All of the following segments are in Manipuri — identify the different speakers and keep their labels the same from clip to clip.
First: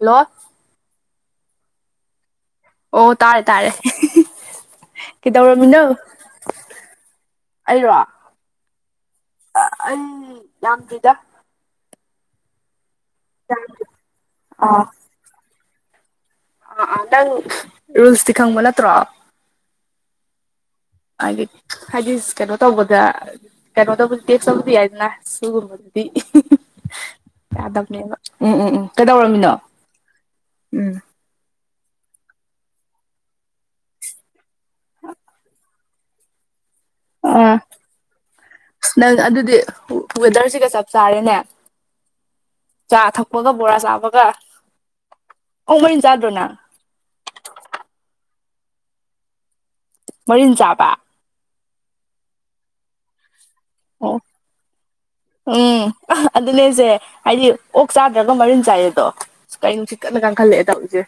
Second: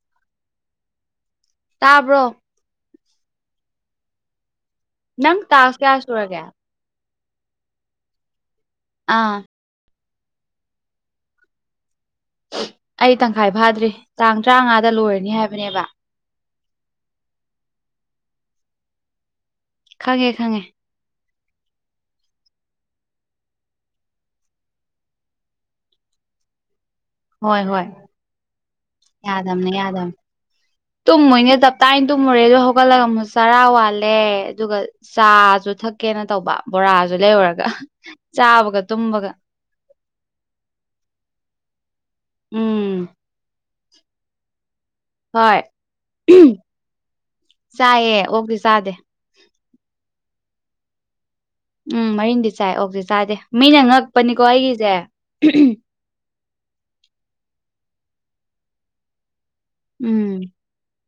Speaker 1: ꯍꯜꯂꯣ
Speaker 2: ꯇꯥꯕ꯭ꯔꯣ
Speaker 1: ꯑꯣ ꯇꯥꯔꯦ ꯇꯥꯔꯦ
Speaker 2: ꯅꯪ ꯇꯥꯛꯁ
Speaker 1: ꯀꯩꯗꯧꯔꯝꯃꯤꯅꯣ
Speaker 2: ꯀꯌꯥ ꯁꯨꯔꯒꯦ
Speaker 1: ꯑꯩꯔꫭ
Speaker 2: ꯑꯥ
Speaker 1: ꯑꯩ ꯌꯥꯝꯗ꯭ꯔꯤꯗ
Speaker 2: ꯑꯩ ꯇꯪꯈꯥꯏ ꯐꯥꯗ꯭ꯔꯤ ꯇꯥꯡ
Speaker 1: ꯑꯥ
Speaker 2: ꯇꯔꯥꯉꯥꯗ ꯂꯣꯏꯔꯅꯤ ꯍꯥꯏꯕꯅꯦꯕ
Speaker 1: ꯑꯥ ꯑꯥ ꯅꯪ ꯔꯨꯜꯁꯇꯤ ꯈꯪꯕ ꯅꯠꯇ꯭ꯔꯣ
Speaker 2: ꯈꯪꯉꯦ ꯈꯪꯉꯦ
Speaker 1: ꯍꯥꯏꯗꯤ ꯍꯥꯏꯗꯤ ꯀꯩꯅꯣ ꯇꯧꯕꯗ ꯀꯩꯅꯣꯗꯕꯨꯗꯤ ꯇꯦꯁꯇꯕꯨꯗꯤ ꯌꯥꯢꯗꯅ ꯁꯤꯒꯨꯝꯕꯗꯗꯤ
Speaker 2: ꯍꯣꯏ ꯍꯣꯏ ꯌꯥꯗꯕꯅꯤ ꯌꯥꯗꯕꯅꯤ
Speaker 1: ꯎꯝ
Speaker 2: ꯇꯨꯝꯃꯣꯏꯅꯦ ꯉꯁꯥꯢ ꯇꯨꯝꯃꯨꯔꯦꯗ ꯍꯧꯒꯠꯂꯒ ꯑꯃꯨꯛ ꯆꯔꯥ ꯋꯥꯠꯂꯦ ꯑꯗꯨꯒ ꯆꯥꯁꯨ ꯊꯛꯀꯦꯅ ꯇꯧꯕ ꯕꯣꯔꯥꯒ ꯂꯩꯔꯨꯔꯒ ꯆꯥꯕꯒ ꯇꯨꯝꯕꯒ
Speaker 1: ꯗ [inaudible] ꯋꯦꯗꯔꯁꯤꯒ ꯆꯞ ꯆꯥꯔꯦꯅꯦ ꯆꯥ
Speaker 2: ꯎꯝ
Speaker 1: ꯊꯛꯄꯒ ꯕꯣꯔꯥ ꯆꯥꯕꯒ
Speaker 2: ꯍꯣꯏ
Speaker 1: ꯑꯣ ꯃꯔꯤꯟ ꯆꯥꯗ꯭ꯔꯣ ꯅꯪ
Speaker 2: ꯆꯥꯏꯌꯦ ꯑꯣꯛꯗꯤ ꯆꯥꯗꯦ
Speaker 1: ꯃꯔꯤꯟ ꯆꯥꯕ
Speaker 2: ꯎꯝ ꯃꯔꯤꯟꯗꯤ ꯆꯥꯏ ꯑꯣꯛꯇꯤ ꯆꯥꯗꯦ ꯃꯤꯅ ꯉꯛꯄꯅꯤꯀꯣ ꯑꯩꯒꯤꯁꯦ
Speaker 1: ꯑ ꯑꯗꯨꯅꯦꯁꯦ ꯍꯥꯏꯗꯤ ꯑꯣꯛ ꯆꯥꯗ꯭ꯔꯒ ꯃꯔꯤꯟ ꯆꯥꯏꯌꯦꯗꯣ ꯀꯩꯅꯣ ꯅꯨꯡꯁꯤꯠ ꯀꯟꯅ
Speaker 2: ꯎꯝ
Speaker 1: ꯀꯪꯈꯠꯂꯛꯑꯦ ꯇꯧꯂꯤꯁꯦ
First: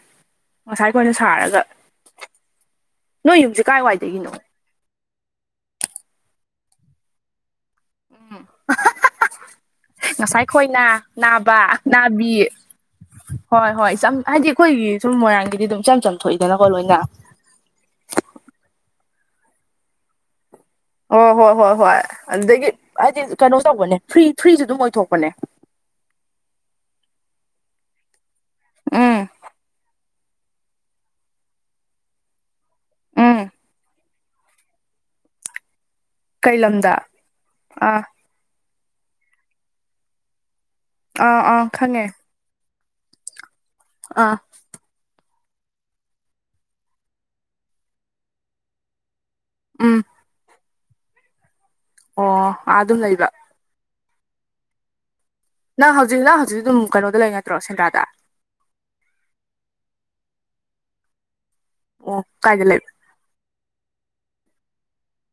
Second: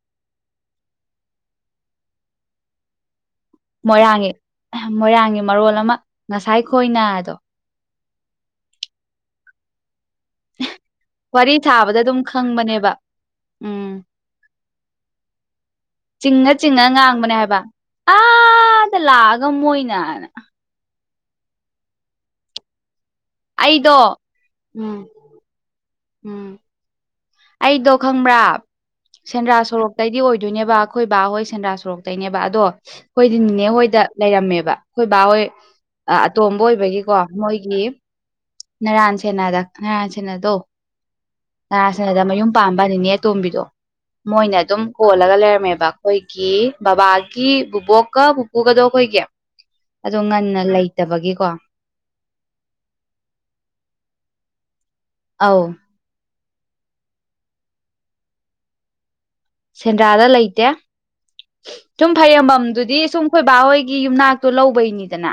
Speaker 1: ꯉꯁꯥꯏ ꯈꯣꯏꯅ ꯁꯥꯔꯒ ꯅꯣꯏ ꯌꯨꯝꯁꯤ
Speaker 2: ꯃꯣꯏꯔꯥꯡꯒꯤ ꯃꯣꯏꯔꯥꯡꯒꯤ ꯃꯔꯣꯜ ꯑꯃ ꯉꯁꯥꯏ ꯈꯣꯏꯅ ꯑꯗꯣ
Speaker 1: ꯎꯝ ꯉꯁꯥꯏ ꯈꯣꯏꯅ
Speaker 2: ꯋꯥꯔꯤ
Speaker 1: ꯅꯥꯕ
Speaker 2: ꯁꯥꯕꯗ ꯑꯗꯨꯝ
Speaker 1: ꯅꯥꯕꯤ
Speaker 2: ꯈꯪꯕꯅꯦꯕ
Speaker 1: ꯍꯣꯏ ꯍꯣꯏ
Speaker 2: ꯎꯝ
Speaker 1: ꯏꯆꯝ ꯍꯥꯏꯗꯤ ꯑꯩꯈꯣꯏꯒꯤ ꯁꯨꯝ ꯃꯣꯏꯔꯥꯡꯒꯤꯗꯤ ꯑꯗꯨꯝ ꯏꯆꯝ
Speaker 2: ꯆꯤꯡꯉ
Speaker 1: ꯆꯝꯊꯣꯛꯏꯗꯅꯀꯣ
Speaker 2: ꯆꯤꯡꯉ
Speaker 1: ꯂꯣꯏꯅ
Speaker 2: ꯉꯥꯡꯕꯅꯦ ꯍꯥꯏꯕ ꯑꯥꯗ ꯂꯥꯛꯑꯒ ꯃꯣꯏꯅꯅ
Speaker 1: ꯑꯣ ꯍꯣꯏ ꯍꯣꯏ ꯍꯣꯏ ꯑꯗꯨꯗꯒꯤ ꯍꯥꯏꯗꯤ ꯀꯩꯅꯣ ꯇꯧꯕꯅꯦ
Speaker 2: ꯑꯩꯗꯣ
Speaker 1: ꯐ꯭ꯔꯤ ꯐ꯭ꯔꯤꯁꯨ ꯑꯗꯨꯝ
Speaker 2: ꯎꯝ
Speaker 1: ꯑꯣꯏꯊꯣꯛꯄꯅꯦ
Speaker 2: ꯎꯝ ꯑꯩꯗꯣ ꯈꯪꯕ꯭ꯔꯥ
Speaker 1: ꯎꯝ
Speaker 2: ꯁꯦꯟꯗ꯭ꯔꯥ ꯁꯣꯔꯣꯛꯇꯩꯗꯤ ꯑꯣꯏꯗꯣꯏꯅꯦꯕ ꯑꯩꯈꯣꯏ ꯕꯥꯍꯣꯏ ꯁꯦꯟꯗ꯭ꯔꯥ ꯁꯣꯔꯣꯛꯇꯩꯅꯦꯕ ꯑꯗꯣ ꯑꯩꯈꯣꯏꯗꯤ
Speaker 1: ꯎꯝ
Speaker 2: ꯅꯅꯤꯅꯦ ꯍꯣꯏꯗ ꯂꯩꯔꯝꯃꯦꯕ ꯑꯩꯈꯣꯏ ꯕꯥ ꯍꯣꯏ
Speaker 1: ꯀꯩ
Speaker 2: ꯑꯇꯣꯝꯕ
Speaker 1: ꯂꯝꯗ
Speaker 2: ꯑꯣꯏꯕꯒꯤꯀꯣ ꯃꯣꯏꯒꯤ
Speaker 1: ꯑꯥ
Speaker 2: ꯅꯔꯥꯟ ꯁꯦꯅꯥꯗ ꯅꯔꯥꯟ ꯁꯦꯅꯥꯗꯣ
Speaker 1: ꯑꯥ ꯑꯥ
Speaker 2: ꯅꯔꯥꯟ
Speaker 1: ꯈꯪꯉꯦ
Speaker 2: ꯁꯦꯅꯥꯗ ꯃꯌꯨꯝ ꯄꯥꯝꯕꯅꯤꯅꯦ ꯑꯇꯣꯝꯕꯤꯗꯣ
Speaker 1: ꯑꯥ
Speaker 2: ꯃꯣꯏꯅ ꯑꯗꯨꯝ ꯀꯣꯜꯂꯒ ꯂꯩꯔꯝꯃꯦꯕ ꯑꯩꯈꯣꯏꯒꯤ ꯕꯕꯥꯒꯤ ꯕꯕꯣꯛꯀ ꯄꯨꯄꯨꯒꯗꯣ ꯑꯩꯈꯣꯏꯒꯤ
Speaker 1: ꯎꯝ
Speaker 2: ꯑꯗꯣ ꯉꯟꯅ ꯂꯩꯇꯕꯒꯤꯀꯣ
Speaker 1: ꯑꯣ ꯑꯗꯨ ꯂꯩꯕ
Speaker 2: ꯑꯥꯎ
Speaker 1: ꯅꯪ ꯍꯧꯖꯤꯛ ꯅꯪ ꯍꯧꯖꯤꯛ ꯑꯗꯨꯝ ꯀꯩꯅꯣꯗ ꯂꯩ ꯅꯠꯇ꯭ꯔꯣ ꯁꯦꯟꯗ꯭ꯔꯥꯗ
Speaker 2: ꯁꯦꯟꯗ꯭ꯔꯥꯗ ꯂꯩꯇꯦ ꯁꯨꯝ
Speaker 1: ꯑꯣ ꯀꯥꯏꯗ ꯂꯩꯕ
Speaker 2: ꯐꯔꯦꯝꯕꯝꯗꯨꯗꯤ ꯁꯨꯝ ꯈꯣꯏꯕꯥ ꯍꯣꯏꯒꯤ ꯌꯨꯝꯅꯥꯛꯇꯣ ꯂꯧꯕꯩꯅꯤꯗꯅ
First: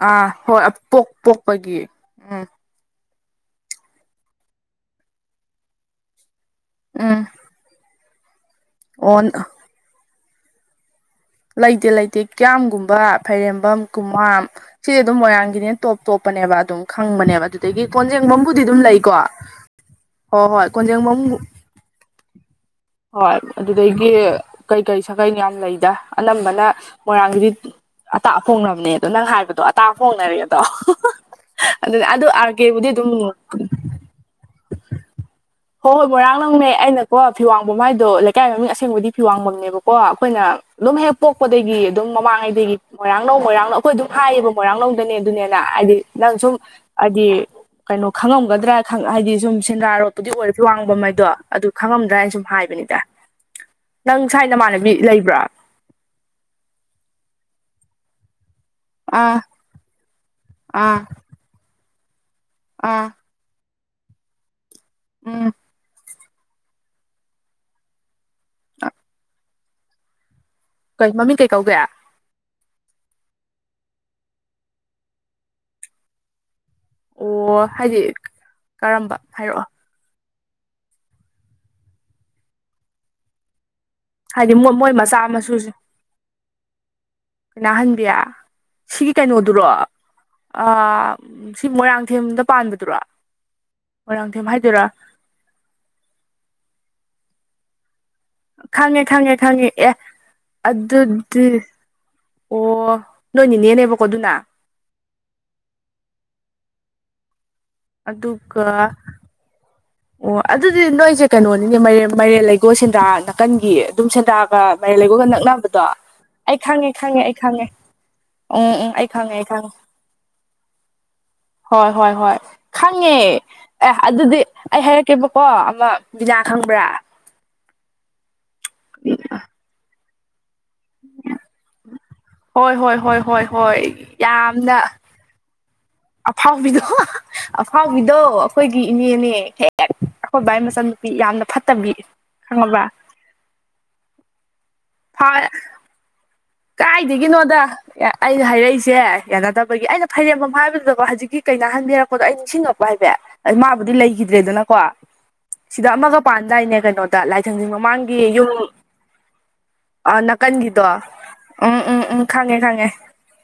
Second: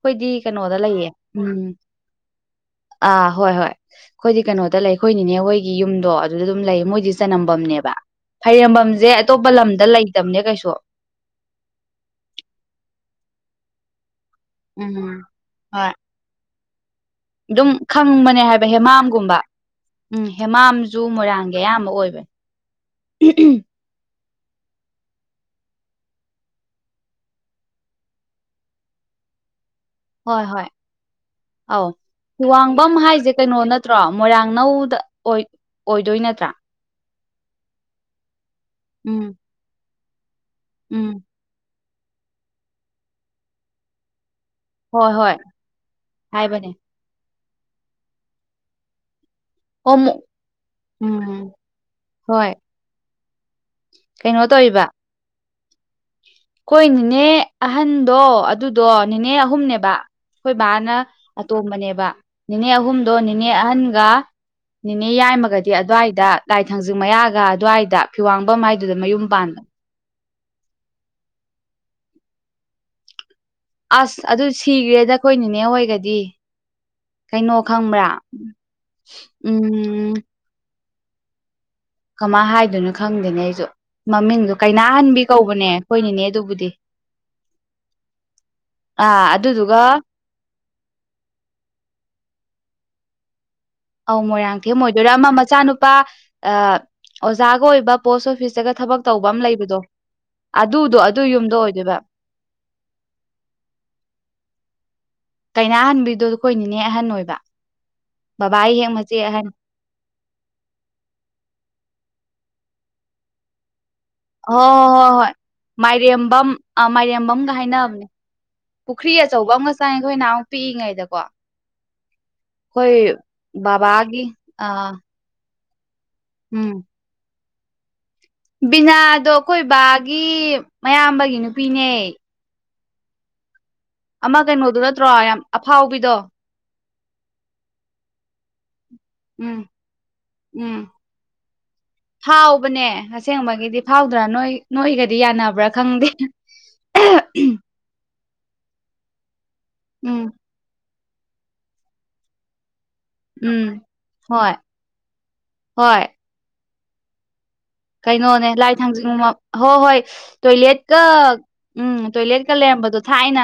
Speaker 1: ꯑꯥ ꯍꯣꯏ
Speaker 2: ꯀꯩꯅꯣꯗ
Speaker 1: ꯄꯣꯛ
Speaker 2: ꯂꯩꯌꯦ ꯎꯝ
Speaker 1: ꯄꯣꯛꯄꯒꯤ ꯎꯝ
Speaker 2: ꯑꯥ ꯍꯣꯏ ꯍꯣꯏ ꯑꯩꯈꯣꯏꯗꯤ ꯀꯩꯅꯣꯗ ꯂꯩꯈꯣꯏꯅꯤꯅꯦ ꯍꯣꯏꯒꯤ ꯌꯨꯝꯗꯣ ꯑꯗꯨꯗ ꯑꯗꯨꯝ ꯂꯩ ꯃꯣꯏꯗꯤ
Speaker 1: ꯎꯝ
Speaker 2: ꯆꯅꯝꯐꯝꯝꯅꯦꯕ ꯐꯩꯔꯦꯝꯕꯝꯁꯦ
Speaker 1: ꯑꯣ
Speaker 2: ꯑꯇꯣꯞꯄ ꯂꯝꯗ ꯂꯩꯇꯕꯅꯦ ꯀꯩꯁꯨ
Speaker 1: ꯂꯩꯇꯦ ꯂꯩꯇꯦ ꯀꯌꯥꯝꯒꯨꯝꯕ ꯐꯩꯔꯦꯝꯕꯝ ꯀꯨꯃꯥꯝ
Speaker 2: ꯎꯝ
Speaker 1: ꯁꯤꯗꯤ ꯑꯗꯨꯝ ꯃꯣꯏꯔꯥꯡꯒꯤꯅꯦ ꯇꯣꯞ
Speaker 2: ꯍꯣꯏ
Speaker 1: ꯇꯣꯞ ꯊꯣꯛꯄꯅꯦꯕ ꯑꯗꯨꯝ ꯈꯪꯕꯅꯦꯕ
Speaker 2: ꯑꯗꯨꯝ
Speaker 1: ꯑꯗꯨꯗꯒꯤ
Speaker 2: ꯈꯪꯕꯅꯦ
Speaker 1: ꯀꯣꯟꯖꯦꯡꯐꯝꯕꯨꯗꯤ
Speaker 2: ꯍꯥꯏꯕ
Speaker 1: ꯑꯗꯨꯝ ꯂꯩꯀꯣ
Speaker 2: ꯍꯦꯃꯥꯝꯒꯨꯝꯕ ꯎꯝ
Speaker 1: ꯍꯣꯏ ꯍꯣꯏ
Speaker 2: ꯍꯦꯃꯥꯝꯁꯨ
Speaker 1: ꯀꯣꯟꯖꯦꯡꯕꯝ
Speaker 2: ꯃꯣꯏꯔꯥꯡꯒꯤ ꯑꯌꯥꯝꯕ ꯑꯣꯏꯕꯅꯦ
Speaker 1: ꯍꯣꯏ ꯑꯗꯨꯗꯒꯤ ꯀꯩꯀꯔꯤ ꯁꯥꯀꯩꯅꯤ ꯌꯥꯝ ꯂꯩꯗ ꯑꯅꯝꯕꯅ ꯃꯣꯏꯔꯥꯡꯒꯤꯗꯤ ꯑꯇꯥ ꯑꯍꯣꯡꯅꯕꯅꯦ ꯑꯗꯣ ꯅꯪ ꯍꯥꯏꯕꯗꯣ ꯇꯥ ꯐꯣꯡꯅꯔꯦ
Speaker 2: ꯍꯣꯏ
Speaker 1: ꯑꯗꯣ
Speaker 2: ꯍꯣꯏ ꯑꯧ
Speaker 1: ꯑꯗꯨ ꯑꯗꯨ ꯑꯥꯔ ꯀꯦꯕꯨꯗꯤ
Speaker 2: ꯋꯥꯡꯕꯝ
Speaker 1: ꯑꯗꯨꯝ
Speaker 2: ꯍꯥꯏꯁꯦ ꯀꯩꯅꯣ
Speaker 1: ꯅꯔꯛꯄꯅꯤ
Speaker 2: ꯅꯠꯇ꯭ꯔꯣ ꯃꯣꯏꯔꯥꯡꯅꯧꯗ ꯑꯣꯏ
Speaker 1: ꯍꯣꯏ ꯍꯣꯏ
Speaker 2: ꯑꯣꯏꯗꯣꯏ
Speaker 1: ꯃꯣꯏꯔꯥꯡ
Speaker 2: ꯅꯠꯇ꯭ꯔꯥ
Speaker 1: ꯅꯪꯃꯦ ꯑꯩꯅꯀꯣ ꯐꯤꯋꯥꯡꯕꯝ ꯍꯥꯏꯗꯣ ꯂꯩꯀꯥꯏ ꯃꯃꯤꯡ ꯑꯁꯦꯡꯕꯗꯤ
Speaker 2: ꯎꯝ
Speaker 1: ꯐꯤꯋꯥꯡꯕꯝꯅꯦꯕꯣ ꯀ ꯑꯩꯈꯣꯏꯅ ꯑꯗꯨꯝ
Speaker 2: ꯎꯝ
Speaker 1: ꯍꯦꯛ ꯄꯣꯛꯄꯗꯒꯤ ꯑꯗꯨꯝ ꯃꯃꯥꯡꯉꯩꯗꯒꯤ ꯃꯣꯏꯔꯥꯡ ꯂꯧꯧ ꯃꯣꯏꯔꯥꯡ ꯅꯧ ꯑꯩꯈꯣꯏ ꯑꯗꯨꯝ ꯍꯥꯏꯌꯦꯕ
Speaker 2: ꯍꯣꯏ
Speaker 1: ꯃꯣꯏꯔꯥꯡꯂꯧꯗꯅꯦ
Speaker 2: ꯍꯣꯏ
Speaker 1: ꯑꯗꯨꯅꯦꯅ ꯍꯥꯏꯗꯤ ꯅꯪ ꯁꯨꯝ
Speaker 2: ꯍꯥꯏꯕꯅꯦ
Speaker 1: ꯍꯥꯏꯗꯤ ꯀꯩꯅꯣ ꯈꯪꯉꯝꯒꯗ꯭ꯔꯥ ꯍꯥꯏꯗꯤ ꯁꯨꯝ ꯁꯦꯟꯗ꯭ꯔꯥꯔꯣꯠ
Speaker 2: ꯍꯣꯃꯣ
Speaker 1: ꯑꯣꯏꯔꯦ ꯐꯤ ꯋꯥꯡꯕꯝ ꯍꯥꯏꯩꯗꯣ
Speaker 2: ꯎꯝ
Speaker 1: ꯑꯗꯨ ꯈꯪꯉꯝꯗ꯭ꯔꯥ ꯍꯥꯏꯅ ꯁꯨꯝ
Speaker 2: ꯍꯣꯏ
Speaker 1: ꯍꯥꯏꯕꯅꯤꯗ ꯅꯪ
Speaker 2: ꯀꯩꯅꯣ
Speaker 1: ꯁ꯭ꯋꯥꯏ
Speaker 2: ꯇꯧꯔꯤꯕ
Speaker 1: ꯅꯃꯥꯟꯅꯕꯤ ꯂꯩꯕ꯭ꯔꯥ
Speaker 2: ꯀꯣꯏꯅꯤꯅꯦ ꯑꯍꯟꯗꯣ ꯑꯗꯨꯗꯣ ꯅꯤꯅꯦ
Speaker 1: ꯑꯥ
Speaker 2: ꯑꯍꯨꯝꯅꯦꯕ ꯑꯩꯈꯣꯏ ꯕꯥꯅ
Speaker 1: ꯑꯥ
Speaker 2: ꯑꯇꯣꯝꯕꯅꯦꯕ ꯅꯤꯅꯦ
Speaker 1: ꯑꯥ
Speaker 2: ꯑꯍꯨꯝꯗꯣ ꯅꯤꯅꯦ ꯑꯍꯟꯒ ꯅꯤꯅꯦ
Speaker 1: ꯎꯝ
Speaker 2: ꯌꯥꯝꯃꯒꯗꯤ ꯑꯗꯨꯋꯥꯏꯗ ꯂꯥꯏ ꯊꯥꯡꯖꯤꯡ ꯃꯌꯥꯒ ꯑꯗꯨꯋꯥꯏꯗ ꯐꯤꯋꯥꯡꯕ ꯃꯥꯏꯗꯨꯗ ꯃꯌꯨꯝ ꯄꯥꯟꯕ
Speaker 1: ꯀꯩ ꯃꯃꯤꯡ ꯀꯩ ꯀꯧꯗꯣꯏꯦ
Speaker 2: ꯑꯁ ꯑꯗꯨ ꯁꯤꯈ꯭ꯔꯦꯗ ꯑꯩꯈꯣꯏ ꯅꯦ ꯍꯣꯏꯒꯗꯤ ꯀꯩꯅꯣ
Speaker 1: ꯑꯣ ꯍꯥꯏꯗꯤ
Speaker 2: ꯈꯪꯕ꯭ꯔꯥ
Speaker 1: ꯀꯔꯝꯕ ꯍꯥꯏꯔꯛꯑꯣ
Speaker 2: ꯎꯝ ꯀꯃꯥꯏꯅ ꯍꯥꯏꯗꯣꯏꯅꯣ ꯈꯪꯗꯦꯅꯦ ꯑꯩꯁꯨ ꯃꯃꯤꯡꯗꯣ
Speaker 1: ꯍꯥꯏꯗꯤ ꯃꯣꯏ ꯃꯆꯥ
Speaker 2: ꯀꯩꯅꯥꯍꯟꯕꯤ ꯀꯧꯕꯅꯦ ꯑꯩꯈꯣꯏꯅꯤꯅꯦ ꯑꯗꯨꯕꯨꯗꯤ
Speaker 1: ꯀꯅꯥꯍꯟꯕꯤꯌꯥ ꯁꯤꯒꯤ
Speaker 2: ꯑꯥ
Speaker 1: ꯀꯩꯅꯣꯗꯨꯔꯣ
Speaker 2: ꯑꯗꯨꯗꯨꯒ
Speaker 1: ꯁꯤ ꯃꯣꯏꯔꯥꯡꯊꯦꯝꯗ ꯄꯥꯟꯕꯗꯨꯔꯥ
Speaker 2: ꯑꯧ ꯃꯣꯏꯔꯥꯡꯊꯦꯝ ꯑꯣꯏꯗꯣꯏꯔꯥ ꯑꯃ ꯃꯆꯥꯅꯨꯄꯥ ꯑ ꯑꯣꯖꯥꯒ ꯑꯣꯏꯕ ꯄꯣꯁꯐ ꯑꯣꯐꯤꯁꯇꯒ ꯊꯕꯛ
Speaker 1: ꯈꯪꯉꯦ
Speaker 2: ꯇꯧꯕ
Speaker 1: ꯈꯪꯉꯦ
Speaker 2: ꯑꯃ
Speaker 1: ꯈꯪꯉꯦ
Speaker 2: ꯂꯩꯕꯗꯣ
Speaker 1: ꯑꯦ
Speaker 2: ꯑꯗꯨꯗꯣ ꯑꯗꯨ ꯌꯨꯝꯗ
Speaker 1: ꯑꯗꯨꯗꯤ
Speaker 2: ꯑꯣꯏꯗꯣꯏꯕ
Speaker 1: ꯑꯣ ꯅꯣꯏꯅꯤꯅꯦꯅꯦꯕꯀꯣ ꯑꯗꯨꯅ
Speaker 2: ꯀꯩꯅꯥꯍꯟꯕꯤꯗꯣ ꯑꯩꯈꯣꯏꯅꯤꯅꯦ ꯑꯍꯟ ꯑꯣꯏꯕ ꯕꯕꯥ
Speaker 1: ꯑꯗꯨꯒ
Speaker 2: ꯍꯦꯛ ꯃꯆꯦ ꯑꯍꯟ
Speaker 1: ꯑꯣ ꯑꯗꯨꯗꯤ ꯅꯣꯏꯁꯦ ꯀꯩꯅꯣꯅꯤꯅꯦ ꯃꯥꯏꯔꯦꯟ ꯂꯩꯒꯣꯜꯁꯦꯟꯗꯔ ꯅꯥꯀꯟꯒꯤ ꯑꯗꯨꯝ
Speaker 2: ꯍꯣꯏ
Speaker 1: ꯁꯦꯟꯗ꯭ꯔꯥꯒ
Speaker 2: ꯍꯣꯏ
Speaker 1: ꯃꯥꯏꯔꯦꯟ
Speaker 2: ꯍꯣꯏ
Speaker 1: ꯂꯩꯒꯣꯜꯒ
Speaker 2: ꯍꯣꯏ
Speaker 1: ꯅꯛꯅꯕꯗꯣ
Speaker 2: ꯃꯥꯏꯔꯦꯝꯕꯝ
Speaker 1: ꯑꯩ ꯈꯪꯉꯦ ꯈꯪꯉꯦ ꯑꯩ
Speaker 2: ꯃꯥꯏꯔꯦꯝꯕꯝꯒ
Speaker 1: ꯈꯪꯉꯦ
Speaker 2: ꯍꯥꯏꯅꯕꯅꯦ
Speaker 1: ꯎꯝ ꯎꯝ ꯑꯩ
Speaker 2: ꯄꯨꯈ꯭ꯔꯤ
Speaker 1: ꯈꯪꯉꯦ ꯑꯩ
Speaker 2: ꯑꯆꯧꯕ
Speaker 1: ꯈꯪꯉꯦ
Speaker 2: ꯑꯃꯛꯀ ꯆꯪꯉꯦ ꯑꯩꯈꯣꯏ ꯅꯍꯨꯛ ꯄꯤꯛꯏꯉꯩꯗꯀꯣ
Speaker 1: ꯍꯣꯏ ꯍꯣꯏ ꯍꯣꯏ
Speaker 2: ꯑꯩꯈꯣꯏ
Speaker 1: ꯈꯪꯉꯦ ꯑꯦ
Speaker 2: ꯕꯕꯥꯒꯤ
Speaker 1: ꯑꯗꯨꯗꯤ ꯑꯩ
Speaker 2: ꯑꯥ
Speaker 1: ꯍꯥꯏꯔꯛꯀꯦꯕꯀꯣ ꯑꯃ ꯕꯤꯅꯥ
Speaker 2: ꯎꯝ
Speaker 1: ꯈꯪꯕ꯭ꯔꯥ
Speaker 2: ꯕꯤꯅꯥꯗꯣ ꯑꯩꯈꯣꯏ ꯕꯥꯒꯤ ꯃꯌꯥꯝꯕꯒꯤ ꯅꯨꯄꯤꯅꯦ
Speaker 1: ꯍꯣꯏ ꯍꯣꯏ ꯍꯣꯏ ꯍꯣꯏ ꯍꯣꯏ
Speaker 2: ꯑꯃ
Speaker 1: ꯌꯥꯝꯅ
Speaker 2: ꯀꯩꯅꯣꯗꯨ ꯅꯠꯇ꯭ꯔꯣ ꯌꯥꯝ ꯑꯐꯥꯎꯕꯤꯗꯣ
Speaker 1: ꯑꯐꯥꯎꯕꯤꯗꯣ ꯑꯐꯥꯎꯕꯤꯗꯣ ꯑꯩꯈꯣꯏꯒꯤ ꯏꯅꯦꯅꯦ
Speaker 2: ꯎꯝ
Speaker 1: ꯍꯦꯛ ꯑꯩꯈꯣꯏ ꯕꯥ ꯒꯤ
Speaker 2: ꯎꯝ
Speaker 1: ꯃꯆꯟꯅꯨꯄꯤ ꯌꯥꯝꯅ ꯐꯠꯇꯕꯤ ꯈꯪꯉꯕ꯭ꯔꯥ
Speaker 2: ꯑꯦ ꯑꯁꯦꯡꯕꯒꯤꯗꯤ ꯐꯥꯎꯗ꯭ꯔꯥ ꯅꯣꯏ ꯅꯣꯏꯒꯗꯤ ꯌꯥꯅꯕ꯭ꯔꯥ ꯈꯪꯗꯦ
Speaker 1: ꯀꯥꯏꯗꯒꯤꯅꯣꯗ ꯑꯩꯩꯅ ꯍꯥꯏꯔꯛꯏꯁꯦ ꯌꯥꯅꯗꯕꯒꯤ ꯑꯩꯅ
Speaker 2: ꯎꯝ
Speaker 1: ꯊꯩꯔꯦꯝꯐꯝ ꯍꯥꯏꯕꯗꯨꯗꯀ ꯍꯧꯖꯤꯛꯀꯤ ꯀꯩꯅꯍꯟꯕꯤꯔꯛꯄꯗꯣ ꯑꯩ ꯅꯤꯡꯁꯤꯡꯉꯛꯄ ꯍꯥꯏꯕꯦ
Speaker 2: ꯎꯝ
Speaker 1: ꯃꯥꯕꯨꯗꯤ
Speaker 2: ꯍꯣꯏ
Speaker 1: ꯂꯩꯈꯤꯗ꯭ꯔꯦꯗꯅꯀꯣ ꯁꯤꯗ
Speaker 2: ꯍꯣꯏ
Speaker 1: ꯑꯃꯒ ꯄꯥꯟꯗꯥꯏꯅꯦ ꯀꯩꯅꯣꯗ ꯂꯥꯏ ꯊꯪ
Speaker 2: ꯀꯩꯅꯣꯅꯦ ꯂꯥꯏ ꯊꯥꯡꯖꯤꯡ ꯍꯣꯏ ꯍꯣꯏ
Speaker 1: ꯅꯥꯀꯟꯒꯤꯗꯣ
Speaker 2: ꯇꯣꯏꯂꯦꯠꯀ ꯎꯝ ꯇꯣꯏꯂꯦꯠꯀ ꯂꯩꯔꯝꯕꯗꯣ ꯊꯥꯏꯅ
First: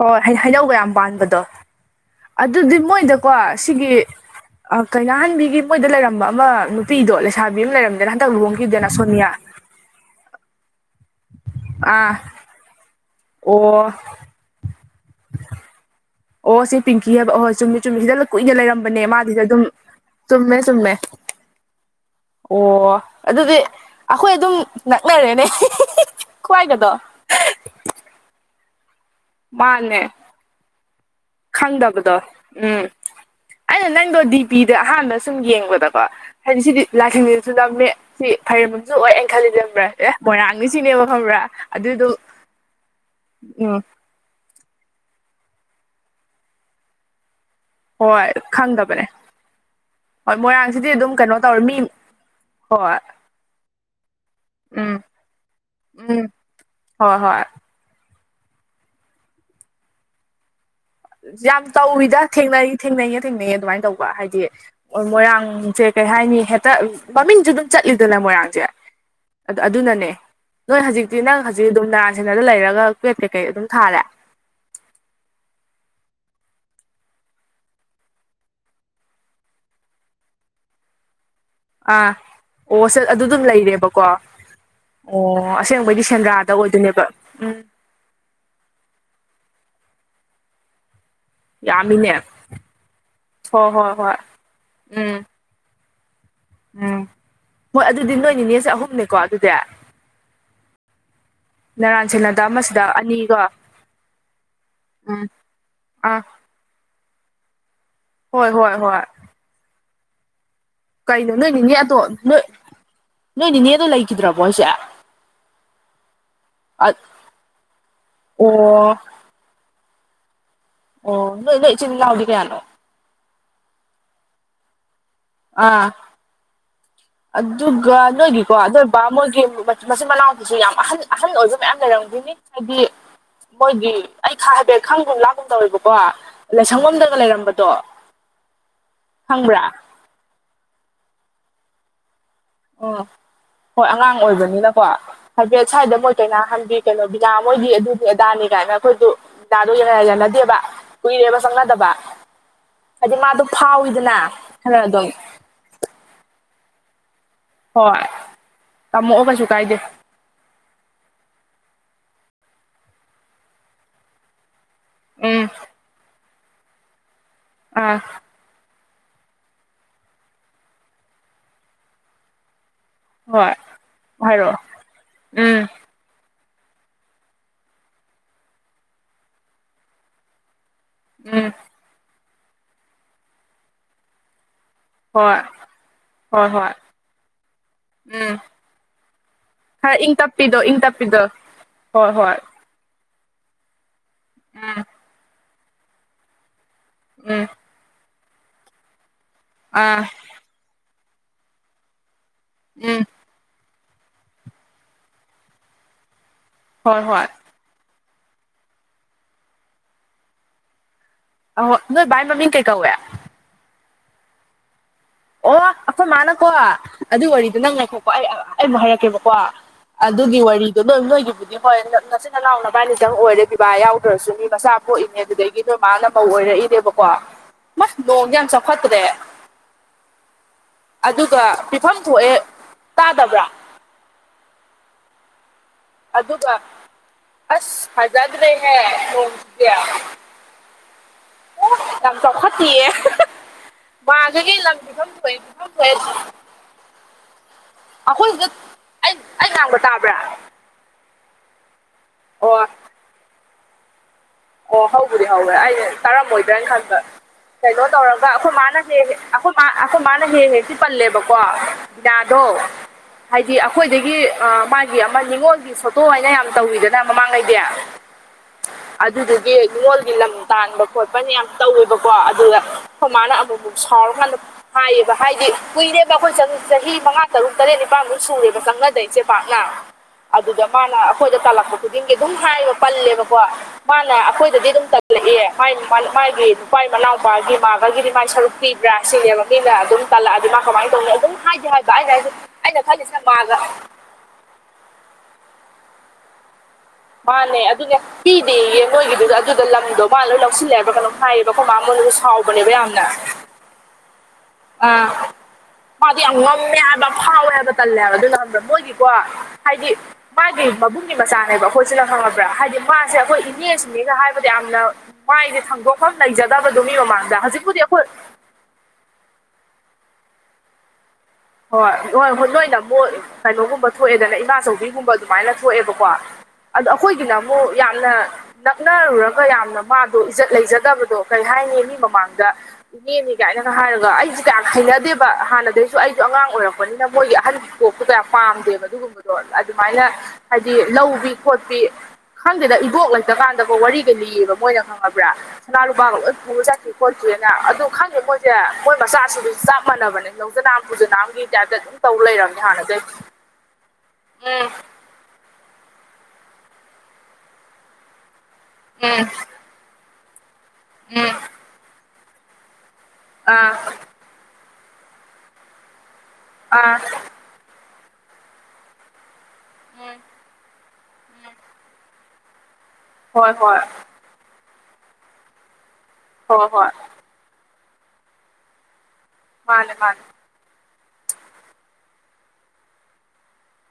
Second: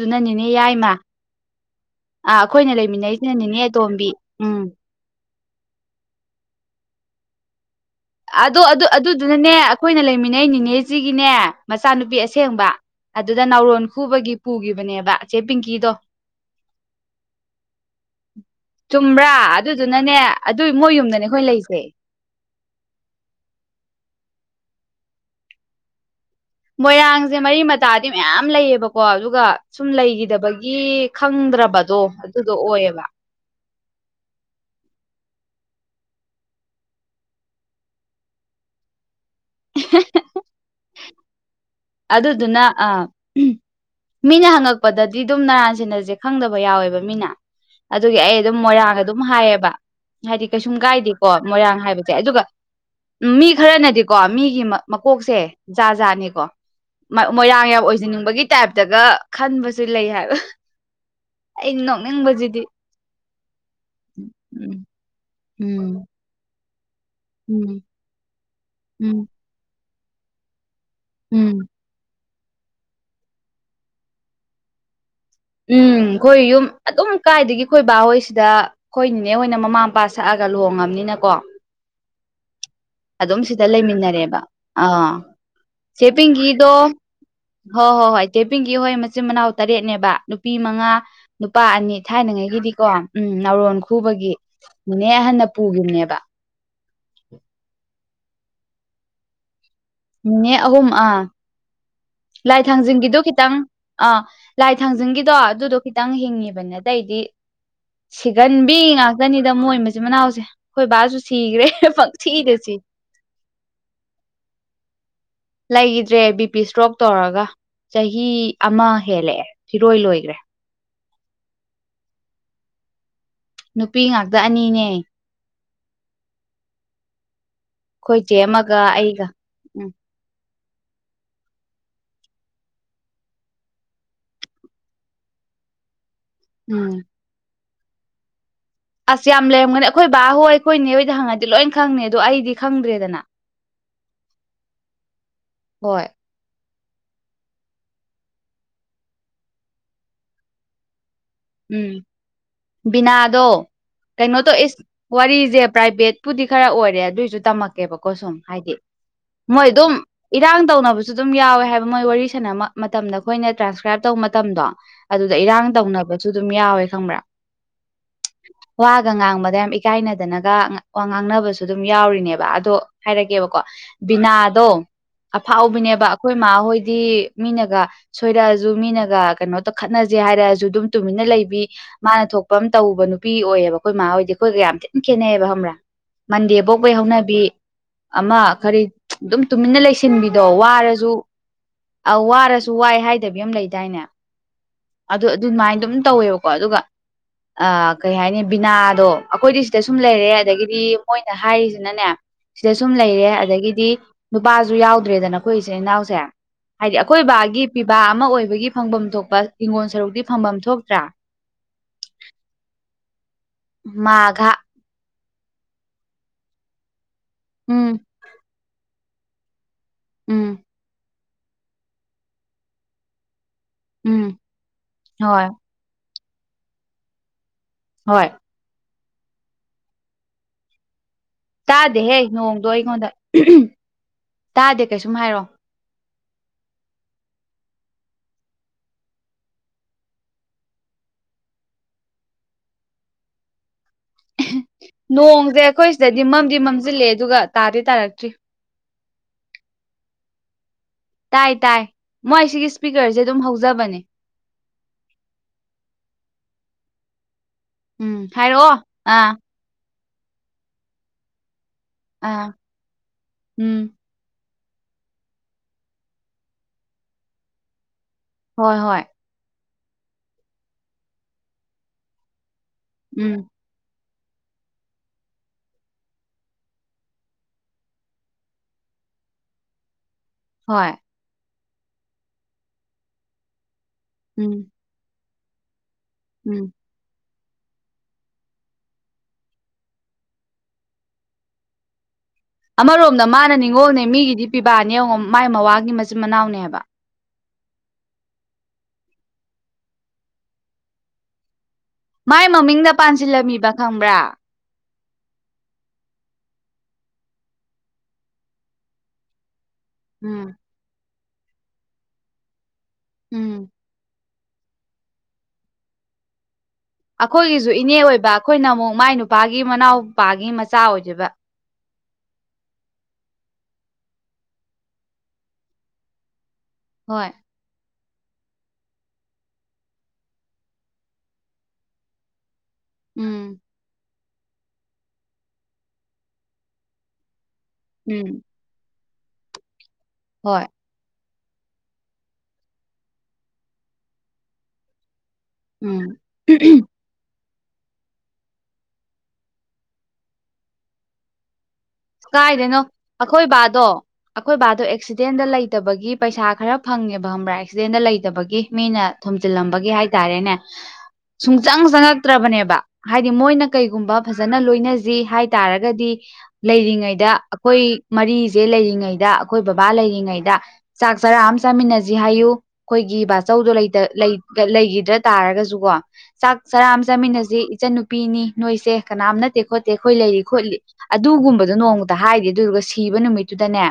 Speaker 1: ꯍꯣꯏ ꯍꯩꯅꯧꯒ
Speaker 2: ꯌꯥꯏꯃ
Speaker 1: ꯌꯥꯝ
Speaker 2: ꯑꯥ
Speaker 1: ꯄꯥꯟꯕꯗꯣ
Speaker 2: ꯑꯩꯈꯣꯏꯅ
Speaker 1: ꯑꯗꯨꯗꯤ ꯃꯣꯏꯗꯀꯣ
Speaker 2: ꯂꯩꯃꯤꯟꯅꯩꯁꯤꯅꯅꯦꯅꯦ
Speaker 1: ꯁꯤꯒꯤ
Speaker 2: ꯑꯇꯣꯝꯕꯤ ꯎꯝ
Speaker 1: ꯀꯩꯅꯥꯍꯟꯕꯤꯒꯤ ꯃꯣꯏꯗ ꯂꯩꯔꯝꯕ ꯑꯃ ꯅꯨꯄꯤꯗꯣ ꯂꯩꯁꯥꯕꯤ ꯑꯃ ꯂꯩꯔꯝꯗꯅ ꯍꯟꯗꯛ
Speaker 2: ꯑ ꯑꯗꯨ
Speaker 1: ꯂꯨꯍꯣꯡꯈꯤꯕꯗꯅ ꯁꯣꯅꯤꯌꯥ
Speaker 2: ꯑꯗꯨꯗꯨꯅꯅꯦ ꯑꯩꯈꯣꯏꯅ ꯂꯩꯃꯤꯟꯅꯩ ꯅꯤꯅꯦꯁꯤꯒꯤꯅꯦ
Speaker 1: ꯑꯥ
Speaker 2: ꯃꯆꯥꯅꯨꯄꯤ ꯑꯁꯦꯡꯕ ꯑꯗꯨꯗ ꯅꯥꯎꯔꯣꯟ
Speaker 1: ꯑꯣ
Speaker 2: ꯈꯨꯕꯒꯤ ꯄꯨꯈꯤꯕꯅꯦꯕ ꯑꯆꯦ ꯄꯤꯡꯀꯤꯗꯣ
Speaker 1: ꯑꯣ ꯁꯤ ꯄꯤꯡꯀꯤ ꯍꯥꯏꯕ ꯑꯣꯍꯣꯏ ꯆꯨꯝꯃꯤ ꯆꯨꯝꯃꯤꯁꯤꯗ ꯀꯨꯏꯅ ꯂꯩꯔꯝꯕ
Speaker 2: ꯆꯨꯝꯕ꯭ꯔꯥ ꯑꯗꯨꯗꯨꯅꯅꯦ ꯑꯗꯨꯏ ꯃꯣꯏ ꯌꯨꯝꯗꯅꯦ ꯑꯩꯈꯣꯏ ꯂꯩꯁꯦ
Speaker 1: ꯑꯣ ꯑꯗꯨꯗꯤ ꯑꯩꯈꯣꯏ ꯑꯗꯨꯝ ꯅꯛꯅꯔꯦꯅꯦ ꯈ꯭ꯋꯥꯏꯒꯗꯣ
Speaker 2: ꯃꯣꯏꯔꯥꯡꯁꯦ ꯃꯔꯤ ꯃꯇꯥꯗꯤ ꯃꯌꯥꯝ ꯂꯩꯌꯦꯕꯀꯣ ꯑꯗꯨꯒ ꯁꯨꯝ
Speaker 1: ꯃꯥꯅꯦ
Speaker 2: ꯂꯩꯈꯤꯗꯕꯒꯤ ꯈꯪꯗ꯭ꯔꯕꯗꯣ
Speaker 1: ꯈꯪꯗꯕꯗꯣ
Speaker 2: ꯑꯗꯨꯗꯣ
Speaker 1: ꯎꯝ
Speaker 2: ꯑꯣꯏꯌꯦꯕ
Speaker 1: ꯑꯩꯅ ꯅꯪꯗꯣ ꯗꯤ ꯄꯤꯗ ꯑꯍꯥꯟꯕ ꯁꯨꯝ ꯌꯦꯡꯕꯗꯀꯣ ꯍꯥꯏꯗꯤ ꯁꯤꯗꯤ ꯂꯥꯛꯈꯤꯅꯤꯁꯨ ꯂꯅꯦ ꯁꯤ ꯐꯩꯔꯝꯁꯨ ꯑꯣꯏ ꯑꯅ ꯈꯜꯂꯤꯂꯝꯕ꯭ꯔꯥ ꯑꯦ ꯃꯣꯏꯔꯥꯡꯅꯤ ꯁꯤꯅꯦꯕ ꯐꯪꯕ꯭ꯔꯥ
Speaker 2: ꯑꯗꯨꯗꯨꯅ ꯑ
Speaker 1: ꯎꯝ
Speaker 2: ꯃꯤꯅ ꯍꯪꯉꯛꯄꯗꯗꯤ ꯑꯗꯨꯝ ꯅꯔꯥꯟ ꯁꯤꯟꯅꯁꯦ ꯈꯪꯗꯕ ꯌꯥꯎꯋꯦꯕ ꯃꯤꯅ ꯑꯗꯨꯒꯤ
Speaker 1: ꯍꯣꯏ
Speaker 2: ꯑꯩ ꯑꯗꯨꯝ ꯃꯣꯏꯔꯥꯡ
Speaker 1: ꯈꯪꯗꯕꯅꯦ
Speaker 2: ꯑꯗꯨꯝ ꯍꯥꯏꯌꯦꯕ
Speaker 1: ꯍꯣꯏ
Speaker 2: ꯍꯥꯏꯗꯤ ꯀꯩꯁꯨꯝ
Speaker 1: ꯃꯣꯏꯔꯥꯡꯁꯤꯗꯤ ꯑꯗꯨꯝ
Speaker 2: ꯀꯥꯏꯗꯦꯀꯣ
Speaker 1: ꯀꯩꯅꯣ ꯇꯧꯔꯦ
Speaker 2: ꯃꯣꯏꯔꯥꯡ
Speaker 1: ꯃꯤ
Speaker 2: ꯍꯥꯏꯕꯁꯦ ꯑꯗꯨꯒ
Speaker 1: ꯍꯣꯏ
Speaker 2: ꯎꯝ ꯃꯤ ꯈꯔꯅꯗꯤꯀꯣ ꯃꯤꯒꯤ
Speaker 1: ꯎꯝ
Speaker 2: ꯃꯀꯣꯛꯁꯦ ꯖꯥ
Speaker 1: ꯎꯝ
Speaker 2: ꯖꯥꯠꯅꯤꯀꯣ
Speaker 1: ꯍꯣꯏ ꯍꯣꯏ
Speaker 2: ꯃꯣꯏꯔꯥꯡ ꯌꯥꯝ ꯑꯣꯏꯖꯅꯤꯡꯕꯒꯤ ꯇꯥꯏꯞꯇꯒ ꯈꯟꯕꯁꯨ ꯂꯩ ꯍꯥꯏꯕ
Speaker 1: ꯌꯥꯝ
Speaker 2: ꯑꯩ
Speaker 1: ꯇꯧꯔꯤꯗ
Speaker 2: ꯅꯣꯛꯅꯤꯡꯕꯁꯤꯗꯤ
Speaker 1: ꯊꯦꯡꯅꯩ ꯊꯦꯡꯅꯩꯌꯦ ꯊꯦꯡꯅꯩꯌꯦ ꯑꯗꯨꯃꯥꯏꯅ ꯇꯧꯕ ꯍꯥꯏꯗꯤ
Speaker 2: ꯎꯝ
Speaker 1: ꯃꯣꯏꯔꯥꯡ ꯎ ꯁꯦ
Speaker 2: ꯎꯝ
Speaker 1: ꯀꯩ ꯍꯥꯏꯅꯤ ꯍꯦꯛꯇ ꯃꯃꯤꯡꯁꯨ ꯑꯗꯨꯝ
Speaker 2: ꯎꯝ
Speaker 1: ꯆꯠꯂꯤꯗꯅ ꯃꯣꯏꯔꯥꯡꯁꯦ
Speaker 2: ꯎꯝ
Speaker 1: ꯑꯗꯨ ꯑꯗꯨꯅꯅꯦ ꯅꯣꯏ ꯍꯧꯖꯤꯛꯇꯤ ꯅꯪ
Speaker 2: ꯎꯝ
Speaker 1: ꯍꯧꯖꯤꯛ ꯑꯗꯨꯝ ꯅꯔꯥꯟ ꯁꯦꯟꯅꯗ ꯂꯩꯔꯒ ꯀꯋꯦꯠ ꯀꯩꯀꯩ ꯑꯗꯨꯝ ꯊꯥꯔꯦ
Speaker 2: ꯎꯝ ꯑꯩꯈꯣꯏ ꯌꯨꯝ ꯑꯗꯨꯝ ꯀꯥꯏꯗꯒꯤ ꯑꯩꯈꯣꯏ ꯕꯥꯍꯣꯏꯁꯤꯗ ꯑꯩꯈꯣꯏ ꯅꯤꯅꯦ ꯑꯣꯏꯅ ꯃꯃꯥ ꯃꯄꯥ ꯁꯛꯑꯒ ꯂꯨꯍꯣꯡꯉꯕꯅꯤꯅꯀꯣ
Speaker 1: ꯑꯥ ꯑꯣ ꯑꯗꯨ ꯑꯗꯨꯝ
Speaker 2: ꯁꯤꯗ
Speaker 1: ꯂꯩꯔꯦꯕꯀꯣ ꯑꯣ
Speaker 2: ꯂꯩꯃꯤꯟꯅꯔꯦꯕ ꯑꯥ
Speaker 1: ꯑꯁꯦꯡꯕꯩꯗꯤ
Speaker 2: ꯆꯦ
Speaker 1: ꯁꯦꯟꯗ꯭ꯔꯥꯗ
Speaker 2: ꯄꯤꯡꯀꯤꯗꯣ
Speaker 1: ꯑꯣꯏꯗꯣꯏꯅꯦꯕ ꯎꯝ
Speaker 2: ꯍꯣꯏ ꯍꯣꯏ ꯍꯣꯏ ꯗꯦꯕꯤꯡꯒꯤ ꯍꯣꯏ ꯃꯆꯤꯟ ꯃꯅꯥꯎ ꯇꯔꯦꯠꯅꯦꯕ ꯅꯨꯄꯤ ꯃꯉꯥ ꯅꯨꯄꯥ ꯑꯅꯤ
Speaker 1: ꯌꯥꯝꯃꯤꯅꯦ
Speaker 2: ꯊꯥꯏꯅꯉꯩꯒꯤꯗꯤꯀꯣ ꯎꯝ
Speaker 1: ꯍꯣꯏ
Speaker 2: ꯅꯥꯎꯔꯣꯟ
Speaker 1: ꯍꯣꯏ ꯍꯣꯏ
Speaker 2: ꯈꯨꯕꯒꯤ ꯏꯅꯦ
Speaker 1: ꯎꯝ
Speaker 2: ꯍꯟꯅ ꯄꯨꯈꯤꯕꯅꯦꯕ
Speaker 1: ꯎꯝ ꯍꯣꯏ ꯑꯗꯨꯗꯤ ꯅꯣꯏ ꯅꯤꯅꯦꯁꯦ ꯑꯍꯨꯝꯅꯦꯀꯣ ꯑꯗꯨꯗꯤ
Speaker 2: ꯅꯤꯅꯦ ꯑꯍꯨꯝ ꯑ
Speaker 1: ꯅꯥꯔꯟꯁꯦꯟꯅꯗ
Speaker 2: ꯂꯥꯏ ꯊꯥꯡꯖꯤꯡꯒꯤꯗꯣ ꯈꯤꯇꯪ ꯑꯥ ꯂꯥꯏ
Speaker 1: ꯎꯝ
Speaker 2: ꯊꯥꯡꯖꯤꯡꯒꯤꯗꯣ ꯑꯗꯨꯗꯣ ꯈꯤꯇꯪ
Speaker 1: ꯑꯥ
Speaker 2: ꯍꯤꯡꯉꯤꯕ ꯑꯇꯩꯗꯤ
Speaker 1: ꯍꯣꯏ ꯍꯣꯏ
Speaker 2: ꯁꯤꯒꯟꯕꯤ
Speaker 1: ꯍꯣꯏ
Speaker 2: ꯉꯥꯛꯇꯅꯤꯗ ꯃꯣꯏ ꯃꯆꯤꯟ ꯃꯅꯥꯎꯗꯤ ꯑꯩꯈꯣꯏ ꯕꯥꯁꯨ
Speaker 1: ꯀꯩꯅꯣ ꯅꯣꯏ
Speaker 2: ꯁꯤꯈ꯭ꯔꯦ
Speaker 1: ꯅꯤꯅꯦ ꯑꯗꯣ
Speaker 2: ꯄꯪ
Speaker 1: ꯅꯣꯏ
Speaker 2: ꯁꯤꯗꯁꯤ
Speaker 1: ꯅꯣꯏ ꯅꯤꯅꯦꯗꯣ ꯂꯩꯈꯤꯗ꯭ꯔꯕꯣ ꯍꯥꯏꯁꯦ꯫
Speaker 2: ꯂꯩꯈꯤꯗ꯭ꯔꯦ ꯕꯤ ꯄꯤ ꯏꯁꯇ꯭ꯔꯣꯛ
Speaker 1: ꯑꯣ
Speaker 2: ꯇꯧꯔꯒ ꯆꯍꯤ ꯑꯃ ꯍꯦꯜꯂꯛꯑꯦ ꯐꯤꯔꯣꯏ ꯂꯣꯏꯈ꯭ꯔꯦ
Speaker 1: ꯑꯣ ꯅꫭꯏ ꯅꫭꯏ ꯏꯆꯤꯟ ꯏꯅꯥꯎꯗꯤ ꯀꯌꯥꯅꫭ
Speaker 2: ꯅꯨꯄꯤ ꯉꯥꯛꯇ ꯑꯅꯤꯅꯦ
Speaker 1: ꯑꯥ ꯑꯗꯨꯒ
Speaker 2: ꯑꯩꯈꯣꯏ ꯆꯦ
Speaker 1: ꯅꯣꯏꯒꯤꯀꯣ
Speaker 2: ꯑꯃꯒ
Speaker 1: ꯅꯣꯏ ꯕꯥ
Speaker 2: ꯑꯩꯒ
Speaker 1: ꯃꯣꯏꯒꯤ
Speaker 2: ꯎꯝ
Speaker 1: ꯃꯆꯤꯟ ꯃꯅꯥꯎꯗꯨꯁꯨ ꯌꯥꯝ ꯑꯍꯟ ꯑꯍꯟ ꯑꯣꯏꯕ ꯃꯌꯥꯝ ꯂꯩꯔꯝꯗꯣꯏꯅꯤ ꯍꯥꯏꯗꯤ ꯃꯣꯏꯒꯤ ꯑꯩ ꯈ ꯍꯥꯏꯐꯦꯠ ꯈꯪꯒꯨꯝ ꯂꯥꯛꯒꯨꯝ ꯇꯧꯋꯦꯕꯀꯣ
Speaker 2: ꯎꯝ
Speaker 1: ꯂꯥꯏꯁꯪꯐꯝꯗꯒ ꯂꯩꯔꯝꯕꯗꯣ
Speaker 2: ꯑꯁ ꯌꯥꯝ
Speaker 1: ꯈꯪꯕ꯭ꯔꯥ
Speaker 2: ꯂꯩꯔꯝꯒꯅꯤ ꯑꯩꯈꯣꯏ ꯕꯥꯍꯣꯏ ꯑꯩꯈꯣꯏ ꯅꯦ ꯍꯣꯏꯗ ꯍꯪꯉꯗꯤ ꯂꯣꯏ ꯈꯪꯅꯤ ꯑꯗꯣ ꯑꯩꯗꯤ
Speaker 1: ꯎꯝ
Speaker 2: ꯈꯪꯗ꯭ꯔꯦꯗꯅ
Speaker 1: ꯍꯣꯏ ꯑꯉꯥꯡ ꯑꯣꯏꯕꯅꯤꯅꯀꯣ ꯍꯥꯏꯐꯦꯠ ꯁ꯭ꯋꯥꯏꯗ
Speaker 2: ꯍꯣꯏ
Speaker 1: ꯀꯩꯅꯅꯥ ꯍꯟꯕꯤ ꯀꯩꯅꯣ ꯕꯤꯅꯥ ꯃꯣꯏꯗꯤ ꯑꯗꯨꯗꯤ ꯑꯗꯥꯅꯤ ꯀꯥꯏꯅ ꯑꯩꯈꯣꯏꯗ ꯅꯥꯔꯨ ꯌꯦ ꯍꯥꯏꯒ ꯅꯗꯦꯕ ꯀꯨꯏꯔꯦꯕ ꯆꯪꯅꯗꯕ
Speaker 2: ꯎꯝ
Speaker 1: ꯍꯥꯏꯗꯤ
Speaker 2: ꯕꯤꯅꯥꯗꯣ
Speaker 1: ꯃꯥꯗꯣ ꯐꯥꯎꯋꯤꯗꯅ
Speaker 2: ꯀꯩꯅꯣꯗꯣ ꯏꯁ
Speaker 1: ꯈꯔ ꯑꯗꯨꯝ
Speaker 2: ꯋꯥꯔꯤꯁꯦ ꯄ꯭ꯔꯥꯏꯚꯦꯠ ꯄꯨꯨꯗꯤ ꯈꯔ ꯑꯣꯏꯔꯦ ꯑꯗꯨꯑꯣꯏꯁꯨ
Speaker 1: ꯍꯣꯏ
Speaker 2: ꯇꯝꯃꯛꯀꯦꯕꯀꯣ ꯁꯨꯝ ꯍꯥꯏꯗꯤ
Speaker 1: ꯇꯝꯃꯛꯑꯣ ꯀꯩꯁꯨ
Speaker 2: ꯃꯣꯏ
Speaker 1: ꯀꯥꯏꯗꯦ
Speaker 2: ꯑꯗꯨꯝ ꯏꯔꯥꯡ ꯇꯧꯅꯕꯁꯨ ꯑꯗꯨꯝ ꯌꯥꯎꯋꯦ ꯍꯥꯏꯕ ꯃꯣꯏ ꯋꯥꯔꯤ ꯁꯥꯟꯅꯕ ꯃꯇꯝꯗ ꯑꯩꯈꯣꯏꯅ ꯇ꯭ꯔꯥꯟꯁꯀ꯭ꯔꯥꯏꯞ ꯇꯧꯕ ꯃꯇꯝꯗꯣ ꯑꯗꯨꯗ
Speaker 1: ꯎꯝ
Speaker 2: ꯏꯔꯥꯡ ꯇꯧꯅꯕꯁꯨ ꯑꯗꯨꯝ ꯌꯥꯎꯋꯦ ꯈꯪꯕ꯭ꯔꯥ
Speaker 1: ꯑꯥ
Speaker 2: ꯋꯥꯒ ꯉꯥꯡꯕꯗ ꯌꯥꯝ ꯏꯀꯥꯏꯅꯗꯅꯒ ꯋꯥ ꯉꯥꯡꯅꯕꯁꯨ ꯑꯗꯨꯝ ꯌꯥꯎꯔꯤꯅꯦꯕ ꯑꯗꯣ
Speaker 1: ꯍꯣꯏ
Speaker 2: ꯍꯥꯏꯔꯛꯀꯦꯕꯀꯣ
Speaker 1: ꯍꯥꯏꯔꯛꯑꯣ
Speaker 2: ꯕꯤꯅꯥꯗꯣ
Speaker 1: ꯎꯝ
Speaker 2: ꯑꯐꯥꯎꯕꯤꯅꯦꯕ ꯑꯩꯈꯣꯏ ꯃꯥ ꯍꯣꯏꯗꯤ ꯃꯤꯅꯒ ꯁꯣꯏꯔꯛꯑꯁꯨ ꯃꯤꯅꯒ ꯀꯩꯅꯣꯇ ꯈꯠꯅꯁꯦ ꯍꯥꯏꯔꯛꯑꯁꯨ ꯑꯗꯨꯝ ꯇꯨꯃꯤꯟꯅ
Speaker 1: ꯎꯝ
Speaker 2: ꯂꯩꯕꯤ ꯃꯥꯅ ꯊꯣꯛꯄ ꯑꯃ ꯇꯧꯕ ꯅꯨꯄꯤ ꯑꯣꯏꯌꯦꯕ ꯑꯩꯈꯣꯏ ꯃꯥꯥ ꯍꯣꯏꯗꯤ ꯑꯩꯈꯣꯏꯒ ꯌꯥꯝ ꯊꯤꯅ
Speaker 1: ꯍꯣꯏ
Speaker 2: ꯈꯦꯠꯅꯩꯑꯕ ꯈꯪꯕꯔꯥ
Speaker 1: ꯍꯣꯏ
Speaker 2: ꯃꯟꯗꯦ
Speaker 1: ꯍꯣꯏ
Speaker 2: ꯄꯣꯛꯄꯩ ꯍꯧꯅꯕꯤ
Speaker 1: ꯎꯝ
Speaker 2: ꯑꯃ ꯀꯔꯤ ꯑꯗꯨꯝ ꯇꯨꯃꯤꯟꯅ
Speaker 1: ꯈꯔ ꯏꯪ
Speaker 2: ꯂꯩꯁꯤꯟꯕꯤꯗꯣ
Speaker 1: ꯇꯞꯄꯤꯗꯣ ꯏꯪ
Speaker 2: ꯋꯥꯔꯁꯨ
Speaker 1: ꯇꯞꯄꯤꯗꯣ ꯍꯣꯏ
Speaker 2: ꯑꯥ
Speaker 1: ꯍꯣꯏ
Speaker 2: ꯋꯥꯔꯁꯨ ꯁꯨ ꯋꯥꯏ ꯍꯥꯏꯗꯕꯤ ꯑꯃ ꯂꯩꯗꯥꯏꯅꯦ
Speaker 1: ꯎꯝ
Speaker 2: ꯑꯗꯨ ꯑꯗꯨꯃꯥꯏꯅ ꯑꯗꯨꯝ ꯇꯧꯋꯦꯕꯀꯣ ꯑꯗꯨꯒ
Speaker 1: ꯎꯝ
Speaker 2: ꯀꯩ ꯍꯥꯏꯅꯤ ꯕꯤꯅꯥꯗꯣ ꯑꯩꯈꯣꯏꯗꯤ ꯁꯤꯗ ꯁꯨꯝ
Speaker 1: ꯑꯥ
Speaker 2: ꯂꯩꯔꯦ ꯑꯗꯒꯤꯗꯤ ꯃꯣꯏꯅ ꯍꯥꯏꯔꯤꯁꯤꯅꯅꯦ ꯁꯤꯗ ꯁꯨꯝ
Speaker 1: ꯎꯝ
Speaker 2: ꯂꯩꯔꯦ ꯑꯗꯒꯤꯗꯤ ꯅꯨꯄꯥꯁꯨ ꯌꯥꯎꯗ꯭ꯔꯦꯗꯅ ꯑꯩꯈꯣꯏ ꯏꯆꯤꯟ ꯏꯅꯥꯎꯁꯦ ꯍꯥꯏꯗꯤ
Speaker 1: ꯍꯣꯏ
Speaker 2: ꯑꯩꯈꯣꯏ
Speaker 1: ꯍꯣꯏ
Speaker 2: ꯕꯥꯒꯤ ꯄꯤꯕꯥ ꯑꯃ ꯑꯣꯏꯕꯒꯤ ꯐꯪꯐꯝ ꯊꯣꯛꯄ ꯍꯤꯡꯒꯣꯜ ꯁꯔꯨꯛꯇꯤ ꯐꯪꯐꯝ ꯊꯣꯛꯇ꯭ꯔꯥ
Speaker 1: ꯑꯍꯣ ꯅꯣꯏ ꯕꯥꯏ ꯃꯥꯃꯤꯡ ꯀꯩ ꯀꯧꯋꯦ
Speaker 2: ꯃꯥꯘꯥ
Speaker 1: ꯑꯣ ꯑꯩꯈꯣꯏ ꯃꯥꯅꯀꯣ ꯑꯗꯨ ꯋꯥꯔꯤꯗꯨ ꯅꯪ
Speaker 2: ꯎꯝ
Speaker 1: ꯉꯥꯏꯈꯣꯀꯣ ꯑꯩ ꯑꯩ ꯑꯃꯨꯛ ꯍꯥꯏꯔꯛꯀꯦꯕꯀꯣ ꯑꯗꯨꯒꯤ
Speaker 2: ꯎꯝ
Speaker 1: ꯋꯥꯔꯤꯗꯣ ꯅꯣꯏ ꯅꯣꯏꯒꯤꯕꯨꯗꯤ ꯍꯣꯏ ꯅꯆꯤꯟ ꯅꯅꯥꯎ ꯅꯕꯥꯏꯅꯤꯗꯪ ꯑꯣꯏꯔꯦ ꯄꯤꯕꯥ ꯌꯥꯎꯗ꯭ꯔꯁꯨ
Speaker 2: ꯎꯝ
Speaker 1: ꯃꯤ ꯃꯆꯥ ꯄꯣꯛꯏꯅꯦ
Speaker 2: ꯍꯣꯏ
Speaker 1: ꯑꯗꯨꯗꯒꯤ ꯅꯣꯏ ꯃꯥꯅ ꯃꯧ ꯑꯣꯏꯔꯛꯏꯅꯦꯕꯀꯣ ꯃꯥ
Speaker 2: ꯍꯣꯏ
Speaker 1: ꯅꯣꯡꯁꯦ ꯌꯥꯝ ꯆꯥꯎꯈꯠꯇ꯭ꯔꯦ ꯑꯗꯨꯒ ꯄꯤꯐꯝ
Speaker 2: ꯇꯥꯗꯦꯍꯦ
Speaker 1: ꯊꯣꯛꯑꯦ
Speaker 2: ꯅꯣꯡꯗꯣ ꯑꯩꯉꯣꯟꯗ
Speaker 1: ꯇꯥꯗꯕ꯭ꯔꯥ
Speaker 2: ꯇꯥꯗꯦ ꯀꯩꯁꯨꯝ ꯍꯥꯏꯔꯣ
Speaker 1: ꯑꯗꯨꯒ ꯑꯁ ꯐꯖꯗ꯭ꯔꯦ ꯍꯦ ꯅꯣꯡꯁꯤꯗꯤ ꯑꯣ ꯌꯥꯝ ꯆꯥꯎꯈꯠꯇꯤꯌꯦ ꯃꯥꯒꯒꯤ ꯂꯝ ꯄꯤꯐꯝ ꯊꯣꯛꯑꯦ
Speaker 2: ꯅꯣꯡꯁꯦ
Speaker 1: ꯄꯤꯐꯝ ꯊꯣꯛꯑꯦ
Speaker 2: ꯑꯩꯈꯣꯏ ꯁꯤꯗꯗꯤ ꯃꯝꯗꯤ ꯃꯝꯖꯤꯜꯂꯛꯑꯦ ꯑꯗꯨꯒ ꯇꯥꯗꯤ ꯇꯥꯔꯛꯇ꯭ꯔꯤ
Speaker 1: ꯑꯩꯈꯣꯏ ꯁꯤꯗ ꯑꯩ ꯑꯩ ꯉꯥꯡꯕ ꯇꯥꯕ꯭ꯔꯥ
Speaker 2: ꯇꯥꯏ ꯇꯥꯏ ꯃꯣꯏ
Speaker 1: ꯑꯣ
Speaker 2: ꯁꯤꯒꯤ ꯁꯄꯤꯀꯔꯁꯦ ꯑꯗꯨꯝ ꯍꯧꯖꯕꯅꯦ
Speaker 1: ꯑꯣ ꯍꯧꯕꯗꯤ ꯍꯧꯔꯦ ꯑꯩꯅ ꯇꯥꯔꯝꯃꯣꯏꯗ꯭ꯔꯅ ꯈꯟꯕ ꯀꯩꯅꯣ
Speaker 2: ꯎꯝ
Speaker 1: ꯇꯧꯔꯒ ꯑꯩꯈꯣꯏ ꯃꯥꯅ
Speaker 2: ꯍꯥꯏꯔꯛꯑꯣ
Speaker 1: ꯍꯦꯛ
Speaker 2: ꯑꯥ
Speaker 1: ꯑꯩꯈꯣꯏ ꯑꯩꯈꯣꯏ ꯃꯥꯅ ꯍꯦꯛ ꯍꯦꯛꯇꯤ ꯄꯜꯂꯦꯕꯀꯣ ꯕꯤꯅꯥꯗꯣ
Speaker 2: ꯑꯥ
Speaker 1: ꯍꯥꯏꯗꯤ
Speaker 2: ꯎꯝ
Speaker 1: ꯑꯩꯈꯣꯏꯗꯒꯤ ꯃꯥꯏ ꯒꯤ ꯑꯃ ꯅꯤꯡꯉꯣꯜꯒꯤ ꯁꯣꯇꯣ ꯍꯥꯏꯅ ꯌꯥꯝ ꯇꯧꯋꯤꯗꯅ ꯃꯃꯥꯡꯉꯩꯗꯤ
Speaker 2: ꯍꯣꯏ ꯍꯣꯏ
Speaker 1: ꯑꯗꯨꯗꯨꯒꯤ ꯅꯤꯡꯉꯣꯜꯒꯤ ꯂꯝ ꯇꯥꯟꯕ ꯈꯣꯠꯄꯅ ꯌꯥꯝ ꯇꯧꯋꯦꯕꯀꯣ ꯑꯗꯨꯗ ꯑꯩꯈꯣꯏꯃꯥꯅ
Speaker 2: ꯎꯝ
Speaker 1: ꯑꯃꯨꯛ ꯑꯃꯨꯛ ꯁꯥꯎꯔꯀꯥꯟꯗ ꯍꯥꯏꯌꯦꯕ ꯍꯥꯏꯗꯤ ꯀꯨꯏꯔꯦꯕ ꯑꯩꯈꯣꯏ ꯆꯍꯤ ꯃꯉꯥ ꯇꯔꯨꯛ ꯇꯔꯦꯠ ꯅꯤꯄꯥꯥꯟꯃꯨꯛ ꯁꯨꯔꯦꯕ ꯆꯪꯅꯗꯩꯁꯦ ꯄꯥꯛꯅ [unintelligible] ꯑꯗꯨꯗ
Speaker 2: ꯍꯣꯏ
Speaker 1: ꯃꯥꯅ ꯑꯩꯈꯣꯏꯗ ꯇꯥꯜꯂꯛꯄ ꯈꯨꯗꯤꯡꯒꯤ ꯑꯗꯨꯝ ꯍꯥꯏꯕ ꯄꯜꯂꯦꯕꯀꯣ ꯃꯥꯅ ꯑꯩꯈꯣꯏꯗꯗꯤ
Speaker 2: ꯎꯝ
Speaker 1: ꯑꯗꯨꯝ ꯃꯥꯒꯤ
Speaker 2: ꯎꯝ
Speaker 1: ꯅꯨꯄꯥꯥꯏ ꯃꯅꯥꯎ ꯃꯥꯒꯤ ꯃꯥꯘꯥꯒꯤꯗꯤ ꯃꯥꯒꯤ ꯁꯔꯨꯛ ꯄꯤꯕ꯭ꯔꯥ ꯁꯤꯅꯦꯕ ꯃꯤꯅ ꯑꯗꯨꯝ ꯇꯜꯂꯛꯑꯗꯤ ꯃꯥ ꯀꯃꯥꯏꯅ ꯇꯧꯅꯤ ꯑꯗꯨꯝ ꯍꯥꯏꯗꯤ ꯍꯥꯏꯕ ꯑꯩꯗꯤ ꯍꯥꯏꯁꯦ ꯑꯩꯅ ꯈꯜꯂꯤꯁꯤꯅ
Speaker 2: ꯑꯃꯔꯣꯝꯗ ꯃꯥꯅ
Speaker 1: ꯃꯥꯒ
Speaker 2: ꯅꯤꯡꯉꯣꯜꯅꯦ ꯃꯤꯒꯤꯗꯤ ꯄꯤꯕꯥꯅꯦ ꯌꯦꯡꯉꯣ ꯃꯥꯏ ꯃꯋꯥꯒꯤ ꯃꯆꯤꯟ ꯃꯅꯥꯎꯅꯦꯕ
Speaker 1: ꯃꯥꯅꯦ ꯑꯗꯨꯅꯦ ꯄꯤꯗꯦꯌꯦ ꯃꯣꯏꯒꯤꯗꯨꯗ ꯑꯗꯨꯗ ꯂꯝꯗꯣ ꯃꯥ ꯂꯣꯏ ꯂꯧꯁꯤꯜꯂꯦꯑꯕꯥ ꯀꯩꯅꯣꯝ ꯍꯥꯏ ꯈꯣꯏ ꯃꯥ ꯃꯣꯏꯅꯁꯨ ꯁꯥꯎꯕꯅꯦꯕ ꯌꯥꯝꯅ
Speaker 2: ꯈꯪꯕꯔ
Speaker 1: ꯑꯥ ꯃꯥꯗꯤ ꯌꯥꯝ ꯉꯝꯃꯦ ꯍꯥꯏꯕ ꯐꯥꯎꯋꯦ ꯍꯥꯏꯕ ꯇꯜꯂꯦꯕ ꯑꯗꯨꯅ ꯃꯣꯏꯒꯤꯀꯣ ꯍꯥꯏꯗꯤ
Speaker 2: ꯎꯝ
Speaker 1: ꯃꯥꯒꯤ ꯃꯕꯨꯡꯒꯤ ꯃꯆꯥꯅꯦꯕ ꯑꯩꯈꯣꯏ ꯁꯤꯅ ꯈꯪꯉꯕ꯭ꯔꯥ ꯍꯥꯏꯗꯤ ꯃꯥꯁꯦ ꯑꯩꯈꯣꯏ
Speaker 2: ꯎꯝ
Speaker 1: ꯏꯅꯦꯁꯤꯡꯅꯦꯅ ꯍꯥꯏꯕꯗ ꯌꯥꯝꯅ ꯃꯥꯏꯁꯦ ꯊꯥꯡꯗꯣꯛꯐꯝ ꯂꯩꯖ ꯐꯖꯗꯕꯗꯣ ꯃꯤ ꯃꯥꯡꯗ
Speaker 2: ꯑꯩꯈꯣꯏꯒꯤꯁꯨ
Speaker 1: ꯍꯧꯖꯤꯛꯕꯨꯗꯤ
Speaker 2: ꯏꯅꯦ
Speaker 1: ꯑꯩꯈꯣꯏ
Speaker 2: ꯑꯣꯏꯕ ꯑꯩꯈꯣꯏꯅ ꯑꯃꯨꯛ ꯃꯥꯏ ꯅꯨꯄꯥꯒꯤ ꯃꯅꯥꯎꯄꯥꯒꯤ ꯃꯆꯥ ꯑꯣꯏꯗꯣꯏꯕ
Speaker 1: ꯍꯣꯏ ꯍꯣꯏ ꯍꯣꯏ ꯅꯣꯏꯅ ꯃꯨꯛ ꯀꯩꯅꯣꯒꯨꯝꯕ ꯊꯣꯛꯑꯦꯗꯅ ꯏꯃꯥꯆꯧꯕꯤꯒꯨꯝꯕ ꯑꯗꯨꯃꯥꯏꯅ ꯊꯣꯛꯑꯦꯕꯀꯣ ꯑꯗꯣ
Speaker 2: ꯍꯣꯏ
Speaker 1: ꯑꯩꯈꯣꯏꯒꯤꯅ ꯕꯨ ꯌꯥꯝꯅ ꯅꯛꯅꯔꯨꯔꯒ ꯌꯥꯝꯅ ꯃꯥꯗꯣ ꯏꯖꯠ ꯂꯩꯖꯗꯕꯗꯣ ꯀꯔꯤ ꯍꯥꯏꯅꯤ ꯃꯤ ꯃꯃꯥꯡꯗ ꯏꯅꯦꯅꯤ
Speaker 2: ꯎꯝ
Speaker 1: ꯒꯥꯏꯅꯒ ꯍꯥꯏꯔꯒ ꯑꯩꯁ ꯀꯌꯥꯝ ꯍꯩꯅꯗꯦꯕ ꯍꯥꯟꯅꯗꯩꯁꯨ ꯑꯩꯁꯨ ꯑꯉꯥꯡ ꯑꯣꯏꯔꯛꯄꯅꯤꯅ ꯃꯣꯏꯒꯤ ꯑꯍꯟ ꯄꯣꯛꯄ ꯀꯌꯥ
Speaker 2: ꯎꯝ
Speaker 1: ꯄꯥꯝꯗꯦꯕ ꯑꯗꯨꯒꯨꯝꯕꯗꯣ ꯑꯗꯨꯃꯥꯏꯅ
Speaker 2: ꯍꯣꯏ
Speaker 1: ꯍꯥꯏꯗꯤ ꯂꯧꯒꯤ ꯄꯣꯠꯄꯤ ꯈꯪꯗꯦꯗ ꯏꯕꯣꯛ ꯂꯩꯇ ꯀꯥꯟꯗꯕꯨ ꯋꯥꯔꯤꯒ ꯂꯤꯌꯦꯕ ꯃꯣꯏꯅ ꯈꯪꯉꯕ꯭ꯔꯥ ꯁꯅꯥ
Speaker 2: ꯎꯝ
Speaker 1: ꯂꯨꯄꯥꯒ ꯂꯣꯏ ꯄꯨꯔꯥ ꯆꯠꯈꯤ ꯈꯣꯏꯆꯦꯅ ꯑꯗꯨ ꯈꯪꯗꯦ ꯃꯣꯏꯁꯦ ꯃꯣꯏ ꯃꯆꯥꯁꯤꯡꯗꯨꯁꯨ ꯆꯞ ꯃꯥꯟꯅꯕꯅꯦ ꯂꯧꯖꯅꯥꯝ ꯄꯨꯖꯅꯥꯝꯒꯤ ꯇꯥꯞꯇ ꯑꯗꯨꯝ ꯇꯧ ꯂꯩꯔꯕꯅꯦ
Speaker 2: ꯀꯥꯏꯗꯩꯅꯣ
Speaker 1: ꯍꯥꯟꯅꯗꯩ
Speaker 2: ꯑꯩꯈꯣꯏ ꯕꯥꯗꯣ ꯑꯩꯈꯣꯏ
Speaker 1: ꯎꯝ
Speaker 2: ꯕꯥꯗꯣ ꯑꯦꯛꯁꯤꯗꯦꯟꯗ ꯂꯩꯇꯕꯒꯤ ꯄꯩꯁꯥ ꯈꯔ ꯐꯪꯉꯦꯕ ꯈꯪꯕ꯭ꯔꯥ ꯑꯦꯛꯁꯤꯗꯦꯟꯗ ꯂꯩꯇꯕꯒꯤ ꯃꯤꯅ
Speaker 1: ꯎꯝ
Speaker 2: ꯊꯣꯝꯖꯤꯜꯂꯝꯕꯒꯤ ꯍꯥꯏꯇꯥꯔꯦꯅꯦ
Speaker 1: ꯎꯝ
Speaker 2: ꯁꯨꯡꯆꯪ ꯆꯪꯉꯛꯇ꯭ꯔꯕꯅꯦꯕ ꯍꯥꯏꯗꯤ ꯃꯣꯏꯅ
Speaker 1: ꯑꯥ
Speaker 2: ꯀꯩꯒꯨꯝꯕ ꯐꯖꯅ ꯂꯣꯏꯅꯁꯤ ꯍꯥꯏꯇꯥꯔꯒꯗꯤ
Speaker 1: ꯑꯥ
Speaker 2: ꯂꯩꯔꯤꯉꯩꯗ ꯑꯩꯈꯣꯏ ꯃꯔꯤꯁꯦ ꯂꯩꯔꯤꯉꯩꯗ ꯑꯩꯈꯣꯏ ꯕꯕꯥ
Speaker 1: ꯎꯝ
Speaker 2: ꯂꯩꯔꯤꯉꯩꯗ ꯆꯥꯛ ꯆꯔꯥ
Speaker 1: ꯎꯝ
Speaker 2: ꯑꯃ ꯆꯥꯃꯤꯟꯅꯁꯤ ꯍꯥꯏꯌꯨ ꯑꯩꯈꯣꯏꯒꯤ
Speaker 1: ꯍꯣꯏ
Speaker 2: ꯕꯥꯆꯧꯗꯣ
Speaker 1: ꯍꯣꯏ
Speaker 2: ꯂꯩꯇ ꯂꯩ ꯂꯩꯈꯤꯗ꯭ꯔ ꯇꯥꯔꯒꯁꯨ ꯀꯣ ꯆꯥꯛ
Speaker 1: ꯍꯣꯏ
Speaker 2: ꯆꯔꯥ
Speaker 1: ꯍꯣꯏ
Speaker 2: ꯑꯃ ꯆꯥꯃꯤꯟꯅꯁꯤ ꯏꯆꯟ ꯅꯨꯄꯤ ꯄꯤꯅꯤ ꯅꯣꯏꯁꯦ ꯀꯅꯥꯝ ꯅꯠꯇꯦ ꯈꯣꯠꯇꯦ
Speaker 1: ꯃꯥꯅꯦ
Speaker 2: ꯑꯩꯈꯣꯏ
Speaker 1: ꯃꯥꯅꯦ
Speaker 2: ꯂꯩꯔꯤ ꯈꯣꯠꯂꯤ ꯑꯗꯨꯒꯨꯝꯕꯗꯣ ꯅꯣꯡꯃꯇ ꯍꯥꯏꯗꯦ ꯑꯗꯨꯗꯨꯒ ꯁꯤꯕ ꯅꯨꯃꯤꯠꯇꯨꯗꯅꯦ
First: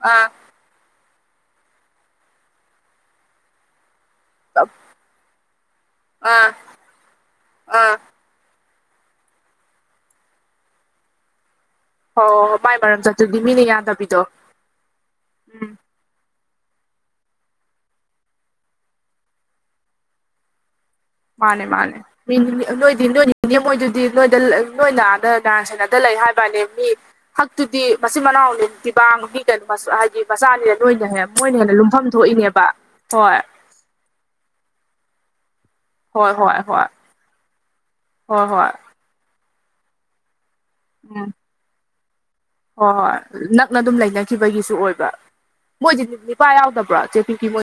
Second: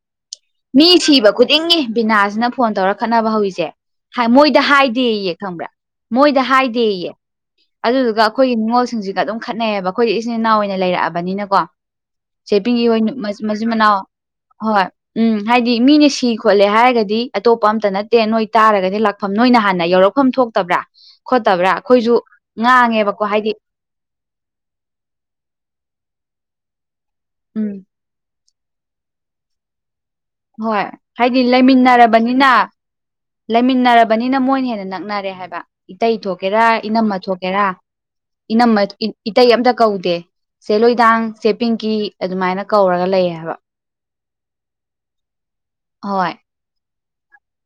Speaker 1: ꯑꯥ
Speaker 2: ꯃꯤ ꯁꯤꯕ ꯈꯨꯗꯤꯡꯒꯤ ꯕꯤꯅꯥꯁꯤꯅ ꯐꯣꯟ ꯇꯧꯔ ꯈꯠꯅꯕ ꯍꯧꯔꯤꯁꯦ ꯃꯣꯏꯗ
Speaker 1: ꯑꯥ ꯑꯥ
Speaker 2: ꯍꯥꯏꯗꯦꯌꯦ ꯈꯪꯕ꯭ꯔꯥ
Speaker 1: ꯍꯣꯏ
Speaker 2: ꯃꯣꯏꯗ
Speaker 1: ꯍꯣꯏ
Speaker 2: ꯍꯥꯏꯗꯦꯌꯦ ꯑꯗꯨꯗꯨꯒ ꯑꯩꯈꯣꯏꯒꯤ ꯅꯤꯡꯉꯣꯜꯁꯤꯡꯁꯤꯒ ꯑꯗꯨꯝ ꯈꯠꯅꯩꯑꯕ ꯑꯩꯈꯣꯏꯗꯤ ꯏꯆꯤꯟ ꯏꯅꯥꯎ ꯑꯣꯏꯅ ꯂꯩꯔꯛꯑꯕꯅꯤꯅꯀꯣ
Speaker 1: ꯍꯣꯏ
Speaker 2: ꯆꯦ
Speaker 1: ꯃꯥꯏ
Speaker 2: ꯄꯤꯡꯀꯤ
Speaker 1: ꯃꯔꯝ
Speaker 2: ꯍꯣꯏꯅ
Speaker 1: ꯆꯠꯇꯨꯗꯤ ꯃꯤꯅ
Speaker 2: ꯃꯆꯤꯟ ꯃꯅꯥꯎ
Speaker 1: ꯌꯥꯗꯕꯤꯗꯣ
Speaker 2: ꯍꯣꯏ ꯎꯝ ꯍꯥꯏꯗꯤ ꯃꯤꯅ ꯁꯤ ꯈꯣꯠꯂꯦ ꯍꯥꯏꯔꯒꯗꯤ ꯑꯇꯣꯞꯄ ꯑꯝꯇ ꯅꯠꯇꯦ ꯅꯣꯏ ꯇꯥꯔꯒꯗꯤ ꯂꯥꯛꯐꯝ ꯅꯣꯏꯅ ꯍꯥꯟꯅ ꯌꯧꯔꯛꯐꯝ ꯊꯣꯛ ꯇꯕ꯭ꯔꯥ
Speaker 1: ꯃꯥꯅꯦ ꯃꯥꯅꯦ ꯅꯣꯏꯗꯤ ꯅꯣꯏꯗꯤ ꯅꯣꯏ
Speaker 2: ꯍꯥꯏꯗꯤ
Speaker 1: ꯅꯦꯅꯦ ꯃꯣꯏꯗꯨꯗꯤ ꯅꯣꯏꯗ ꯅꯣꯏ ꯑꯥꯗ ꯗꯥꯟ ꯁꯅꯗ ꯂꯩ ꯍꯥꯏꯕꯅꯤ ꯃꯤ
Speaker 2: ꯎꯝ
Speaker 1: ꯍꯛꯇꯨꯗꯤ ꯃꯆꯤꯟ ꯃꯅꯥꯎꯅꯤ ꯈꯥ ꯃꯤꯒ ꯍꯥꯏꯗꯤ ꯃꯆꯥꯅꯤꯅ
Speaker 2: ꯍꯣꯏ
Speaker 1: ꯅꯣꯏꯅ ꯍꯟ
Speaker 2: ꯍꯥꯏꯗꯤ
Speaker 1: ꯃꯣꯏꯅ ꯍꯦꯟꯅ ꯂꯨꯝꯐꯝ
Speaker 2: ꯂꯩꯃꯤꯟꯅꯔꯕꯅꯤꯅ
Speaker 1: ꯊꯣꯛꯏꯅꯦꯕ ꯍꯣꯏ
Speaker 2: ꯂꯩꯃꯤꯟꯅꯔꯕꯅꯤꯅ ꯃꯣꯏꯅ ꯍꯦꯟꯅ ꯅꯛꯅꯔꯦ ꯍꯥꯏꯕ ꯏꯇꯩ
Speaker 1: ꯍꯣꯏ ꯍꯣꯏ
Speaker 2: ꯊꯣꯛꯀꯦꯔꯥ
Speaker 1: ꯍꯣꯏ
Speaker 2: ꯏꯅꯝꯃ ꯊꯣꯛꯀꯦꯔꯥ
Speaker 1: ꯍꯣꯏ ꯍꯣꯏ
Speaker 2: ꯏꯅꯝꯃꯥ ꯏꯇꯩ ꯑꯝꯇ ꯀꯧꯗꯦ ꯆꯦꯂꯣꯏꯗꯥꯡ
Speaker 1: ꯎꯝ
Speaker 2: ꯆꯦ ꯄꯤꯡꯀꯤ ꯑꯗꯨꯃꯥꯏꯅ
Speaker 1: ꯍꯣꯏ
Speaker 2: ꯀꯧꯔꯒ
Speaker 1: ꯍꯣꯏ
Speaker 2: ꯂꯩꯌꯦ ꯍꯥꯏꯕ
Speaker 1: ꯅꯛꯅ ꯑꯗꯨꯝ ꯂꯩꯅꯈꯤꯕꯒꯤꯁꯨ ꯑꯣꯏꯕ ꯃꯣꯏꯗꯤꯗꯤ
Speaker 2: ꯍꯣꯏ
Speaker 1: ꯅꯤꯄꯥ ꯌꯥꯎꯗꯕ꯭ꯔꯣ ꯆꯦꯄꯤꯛꯀꯤ ꯃꯣꯏ